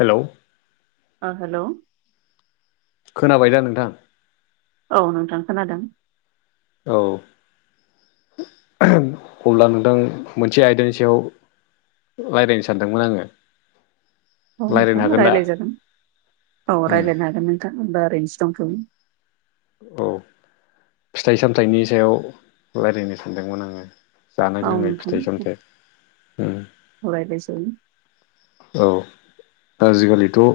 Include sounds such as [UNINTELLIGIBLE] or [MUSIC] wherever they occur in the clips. हेल' ओ हेल' खोनाबाय दा नोंथां? औ नोंथां खोनादों। औ अब्ला नोंथां मोनसे आयदानि सायाव रायज्लायनो सानदोंमोन आङो। औ रायज्लायनो नोंथाङा हागोन दा रायज्लाय जागोन औ उम रायज्लायनो हागोन नोंथां होनोमबा ओरैनोसो दंथयो। औ फिथाइ सामथायाइनि सायाव रायज्लायनो सानदोंमोन आङो। जानाय औ लोंनाय फिथाइ सामथाइ ओम। अरायज्लाय जायो। औ आजिखालिथ'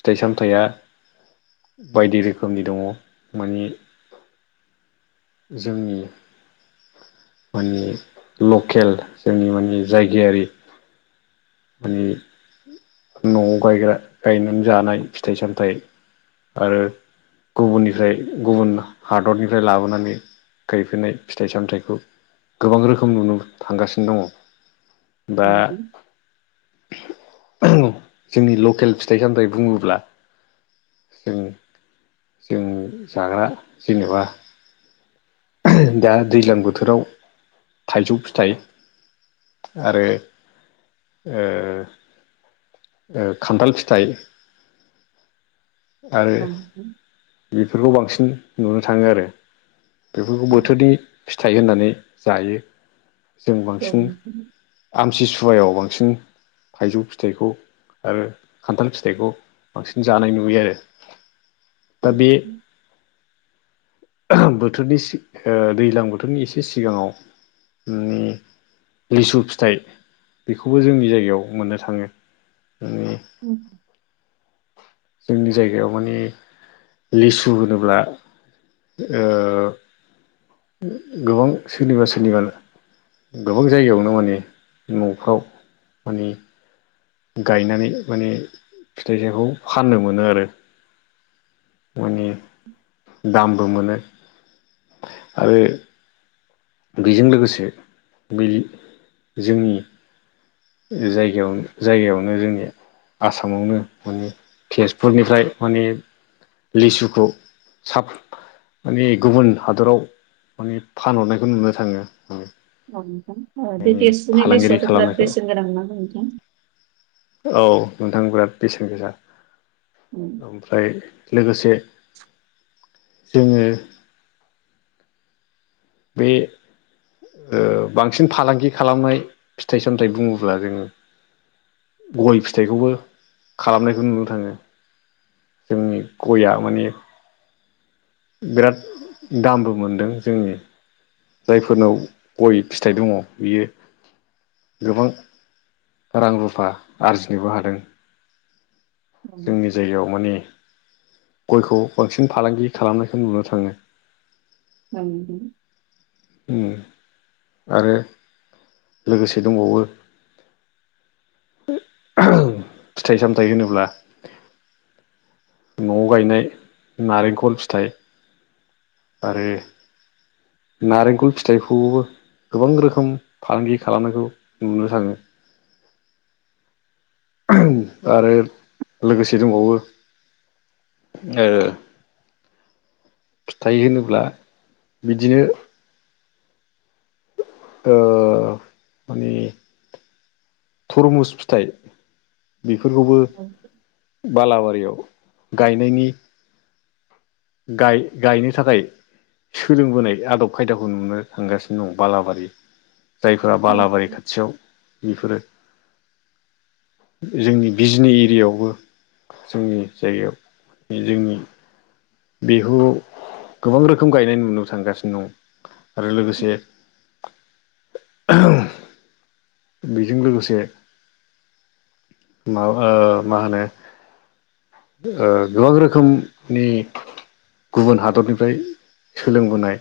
फिथाइ सामथाइया बायदि रोखोमनि दङ मानि जोंनि। मानि लकेल जोंनि मानि जायगायारि मानि न'आव गायग्रा गायनानै जानाय फिथाइ सामथायाइ आरो गुबुननिफ्राय गुबुन हादरनिफ्राय लाबोनानै गायफैनाय फिथाइ सामथाइखौ गोबां रोखोम नुनो थांगासिनो दङ। दा नंगौ। जोंनि लकेल फिथाइ सामथाय बुङोब्ला जों जों जाग्रा जेनेबा दा दैज्लां बोथोराव थाइजौ फिथाइ आरो ओ खान्थाल फिथाइ, आरो औ। बेफोरखौ बांसिन नुनो थाङो आरो बेफोरखौ औ बोथोरनि। फिथाइ होननानै जायो जों औ बांसिन। नोंथां आमसिसुवायाव बांसिन थाइजौ फिथाइखौ आरो खान्थाल फिथाइखौ बांसिन जानाय नुयो आरो। दा बे बोथोरनि सि ओ दैज्लां बोथोरनि एसे सिगाङाव मानि लिसु फिथाइ बेखौबो जोंनि जायगायाव मोननो थाङो। मानि उम। जोंनि जायगायाव मानि लिसु होनोब्ला ओ गोबां सोरनिबा सोरनिबा गोबां जायगायावनो माने न'फ्राव माने गायनानै माने फिथाइ थाइखौ फाननो मोनो आरो। मानि दामबो मोनो। आरो बेजों लोगोसे बे जोंनि जायगायाव जायगायावनो जोंनि आसामावनो माने तेजपुरनिफ्राय माने लिसुखौ साब माने गुबुन हादराव मानि फानहरनायखौ नुनो थाङो। औ नोंथां। ओ बे माने दसुनि फालांगिरि गोसोआथ' बिराद खालामनायखौ बेसेन गोनां ना नोंथां? औ नोंथां बिराद बेसेन गोसा। उम ओमफ्राय लोगोसे जोङो बे बांसिन फालांगि खालामनाय फिथाइ सामथाइ बुङोब्ला जोङो गय फिथाइखौबो खालामनायखौ नुनो थाङो। जोंनि गया माने बिराद दामबो मोनदों। जोंनि जायफोरनाव गय फिथाइ दङ बियो। गोबां रां रुफा आरजिनोबो हादों। ओं जोंनि जायगायाव माने गयखौ बांसिन फालांगि खालामनायखौ नुनो थाङो। औ नोंथां। ओम आरो लोगोसे दंबावो फिथाइ सामथाइ होनोब्ला न'आव गायनाय नारेंखल फिथाइ आरो नारेंखल फिथाइखौबो गोबां रोखोम फालांगि खालामनायखौ नुनो थाङो। आरो लोगोसे दंबावो। ओ फिथाइ होनोब्ला बिदिनो ओ माने थरमुस फिथाइ बेफोरखौबो बालाबारियाव गायनायनि गाय-गायनो थाखाय सोलोंबोनाय आदब खायदाखौ नुनो थांगासिनो दं बालाबारि जायफोरा बालाबारि खाथियाव बेफोरो जोंनि बिजनि एरियायावबो जोंनि जायगायाव जोंनि बेह गोबां रोखोम गायनाय नुनो थांगासिनो दं। आरो लोगोसे बेजों लोगोसे मा मा होनो ओ गोबां रोखोमनि गुबुन हादरनिफ्राय सोलोंबोनाय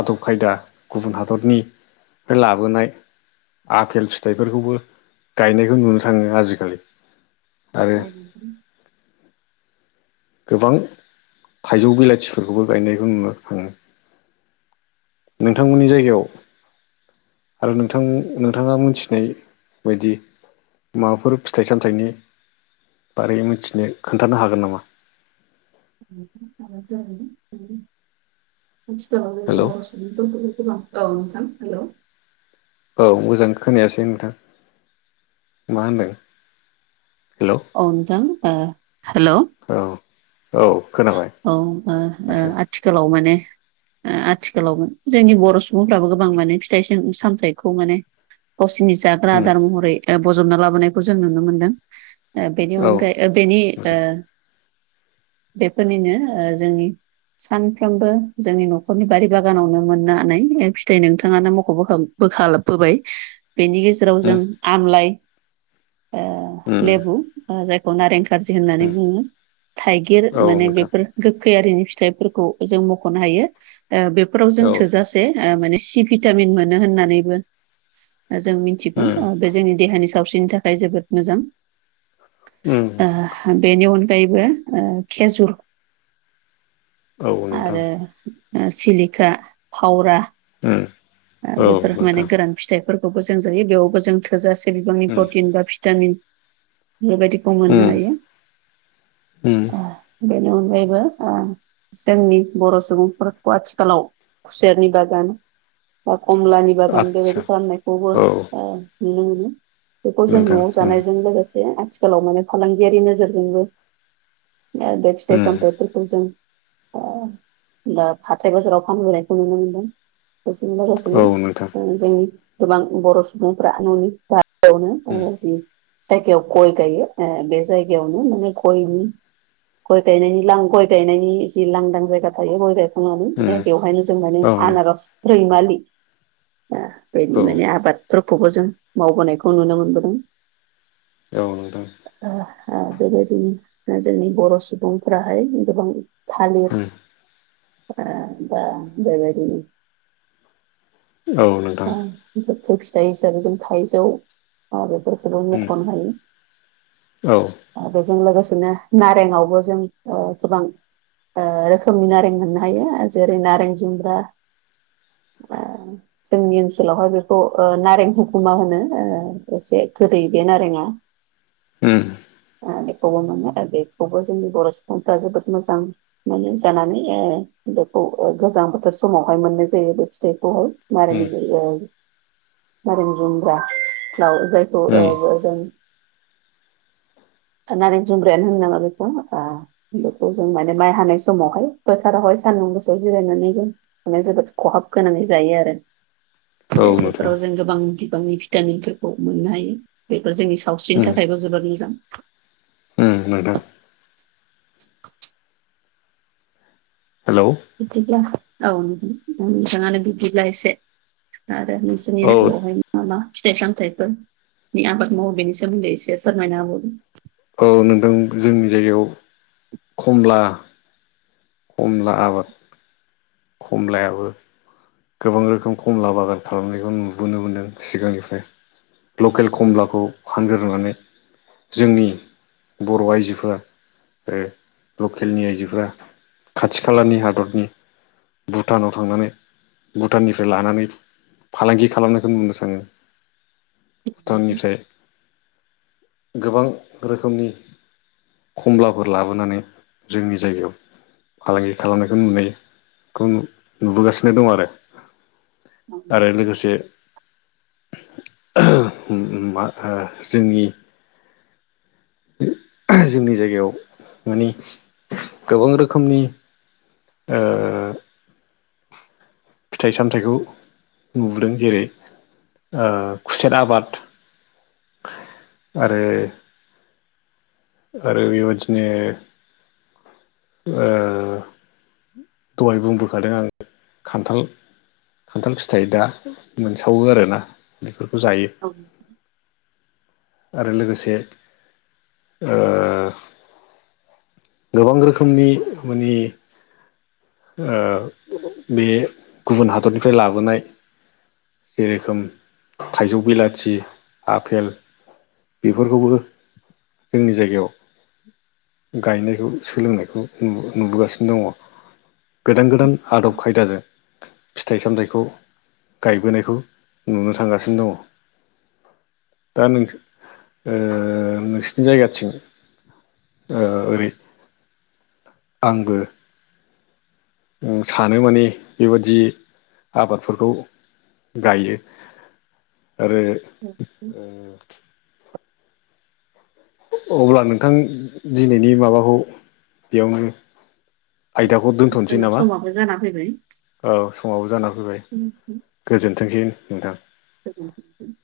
आदब खायदा गुबुन हादरनिफ्राय लाबोनाय आफेल फिथाइफोरखौबो गायनायखौ नुनो थाङो आजिखालि आरो गोबां थाइजौ बिलाथिफोरखौबो गायनायखौ नुनो थाङो। नोंथांमोननि जायगायाव आरो नोंथां नोंथाङा मोनथिनाय बायदि माबाफोर फिथाइ सामथाइनि बारै मिथिनो खोन्थानो हागोन नामा। [UNINTELLIGIBLE] [UNINTELLIGIBLE] औ हेल' औ नोंथां हेलौ औ मोजां खोनायासै नोंथां मा होनदों हेलौ। औ नोंथां ओ हेलौ। औ औ खोनाबाय औ ओ ओ दासो आथिखालाव माने ओ आथिखालाव जोंनि बर' सुबुंफ्राबो गोबां माने फिथाइ सामथायाइखौ माने गावसिनि जाग्रा उम आदार महरै ओ बजबना लाबोनायखौ जों नुनो मोनदों ओ बेनि औ अनगायै ओ बेनि ओ नोंथां बेफोरनिनो ओ जोंनि सानफ्रोमबो जोंनि न'खरनि बारि बागानावनो मोननो हनानै ओ फिथाइ नोंथाङानो मख'बोखां बोखाबोबाय बेनि गेजेराव उम जों आमलाइ ओ उम लेबु जायखौ नारें कारजि उम होननानै बुङो थाइगिर औ माने नोंथां बेफोर गोखैयिआरिनि फिथाइफोरखौ जों मख'नो हायो बेफोराव जों औ थोजासे माने सि भिटामिन मोनो होननानैबो ओ जों मिथिगौ उम ओ बे जोंनि देहानि सावस्रिनि थाखाय जोबोद मोजां। उम ओ बेनि अनगायैबो ओ खेजुर औ नोंथां आरो ओ सिलिखा फावरा उम ओ औ बेफोर माने नोंथां गोरोन फिथाइफोरखौबो जों जायो बेयावबो जों थोजासे बिबांनि उम प्रटिन बा भिटामिन बेबायदिखौ मोननो उम हायो‌। उम ओ बेनि अनगायैबो ओ जोंनि बर' सुबुंफोरखौ आथिखालाव खुसेरनि बागान बा कमलानि बागान आदसा बेबायदि खालामनायखौबो औ ओ नुनो मोनो बेखौ जों नोंथां न'आव उम जानायजों लोगोसे आथिखालाव माने फालांगियारि नोजोरजोंबो बे फिथाइ उम सामथाइफोरखौ जों अ होमबा हाथाय बाजाराव फानबोनायखौ नुनो मोनदों। बेजों लोगोसेनो औ नोंथां ओ जोंनि गोबां बर' सुबुंफोरा न'नि बा [UNINTELLIGIBLE] उम जि जायगायाव गय गायो ओ बे जायगायावनो माने गयनि गय गायनायनि लां गय गायनायनि जि लांदां जायगा थायो गय गायखांनानै उम बेवहायनो जों माने आनारस रैमालि ओ बेनि औ माने आबादफोरखौबो जों मावबोनायखौ नुनो मोनबोदों। औ नोंथां। ओ हो बेबायदिनि जोंनि बर' सुबुंफोराहाय गोबां थालिर उम ओ बा बेबायदि औ नोंथां गोखै फिथाइ हिसाबै जों थाइजौ बा बेफोरखौ उम मख'नो हायो। औ। ओ बेजों लोगोसेनो नारेंआवबो जों ओ गोबां ओ रोखोमनि नारें मोननो हायो जेरै नारें जुम्ब्रा। [INAUDIBLE] जोंनि ओनसोलावहाय बेखौ ओ नारें होखुमा होनो ओ एसे गोदै बे नारेंआ। [INAUDIBLE] ओ बेखौबो मोनो बेखौबो जोंनि बर' सुबुंफ्रा जोबोद मोजां। माने जानानै ओ बेखौ गोजां बोथोर समावहाय मोननाय जायो बे फिथाइखौहाय। उम [UNINTELLIGIBLE] [INAUDIBLE] नारें जुमब्रा [UNINTELLIGIBLE] जायखौ उम ओ जों नारें जुमब्रायानो‌ होनो नामा बेखौ ओ बेखौ जों माने माइ हानाय समावहाय फोथारावहाय सान्दुं गोसोआव जिरायनानै जों माने जोबोद खहाब गोनांङै जायो आरो औ नोंथां बेफोराव जों गोबां बिबांनि फि भिटामिनफोरखौ मोननो हायो बेफोर जोंनि सावस्रिनि उम थाखायबो जोबोद मोजां। उम नोंथां। हेलौ। बिदिब्ला औ न नोंथाङानो बिदिब्ला एसे आरो नोंसोरनि औ ओनसोलावहाय मा मा फिथाइ सामथाइफोर नि आबाद मावो बेनि सोमोन्दै एसे सोरमायना होबावदो। औ नोंथां जोंनि जायगायाव कमला कमला आबाद कमलायाबो गोबां रोखोम कमला बागान खालामनायखौ नुबोनो मोन्दों सिगांनिफ्राय। लकेल कमलाखौ फानग्रोनानै जोंनि बर' आइजोफोरा ओ लकेलनि आइजोफोरा खाथि खालानि हादरनि भुटानाव थांनानै भुटाननिफ्राय लानानै फालांगि खालामनायखौ नुनो थाङो। होबावदो। भुटाननिफ्राय गोबां रोखोमनि कमलाफोर लाबोनानै जोंनि जायगायाव फालांगि खालामनायखौ नुनाय खौ नुबोगासिनो दं आरो। आरो लोगोसे [UNINTELLIGIBLE] मा जोंनि जोंनि जायगायाव माने गोबां रोखोमनि ओ फिथाइ सामथाइखौ नुबोदों जेरै ओ खुसेर आबाद आरो आरो बेबादिनो ओ दहाय बुंबोखादों आं खान्थाल खान्थाल फिथाइ दा मोनसावो आरो ना, बेफोरखौ जायो। [INAUDIBLE] आरो लोगोसे ओ गोबां रोखोमनि माने ओ बे गुबुन हादरनिफ्राय लाबोनाय जेरोखोम थाइजौ बिलाथि आफेल बेफोरखौबो जोंनि जायगायाव गायनायखौ सोलोंनायखौ नु नुबोगासिनो दङ गोदान गोदान आदब खायदाजों फिथाइ सामथायाइखौ गायबोनायखौ नुनो थांगासिनो दङ दा नों ओ नोंसिनि जायगाथिं, ओ ओरै आंबो सानो माने बेबादि आबादफोरखौ गायो आरो ओ अब्ला नोंथां दिनैनि माबाखौ बेयावनो आयदाखौ दोन्थ'नोसै जोंना नामा! समाबो जाना फैबाय। औ समावबो जाना फैबाय गोजोनथोंसै नोंथां [UNINTELLIGIBLE]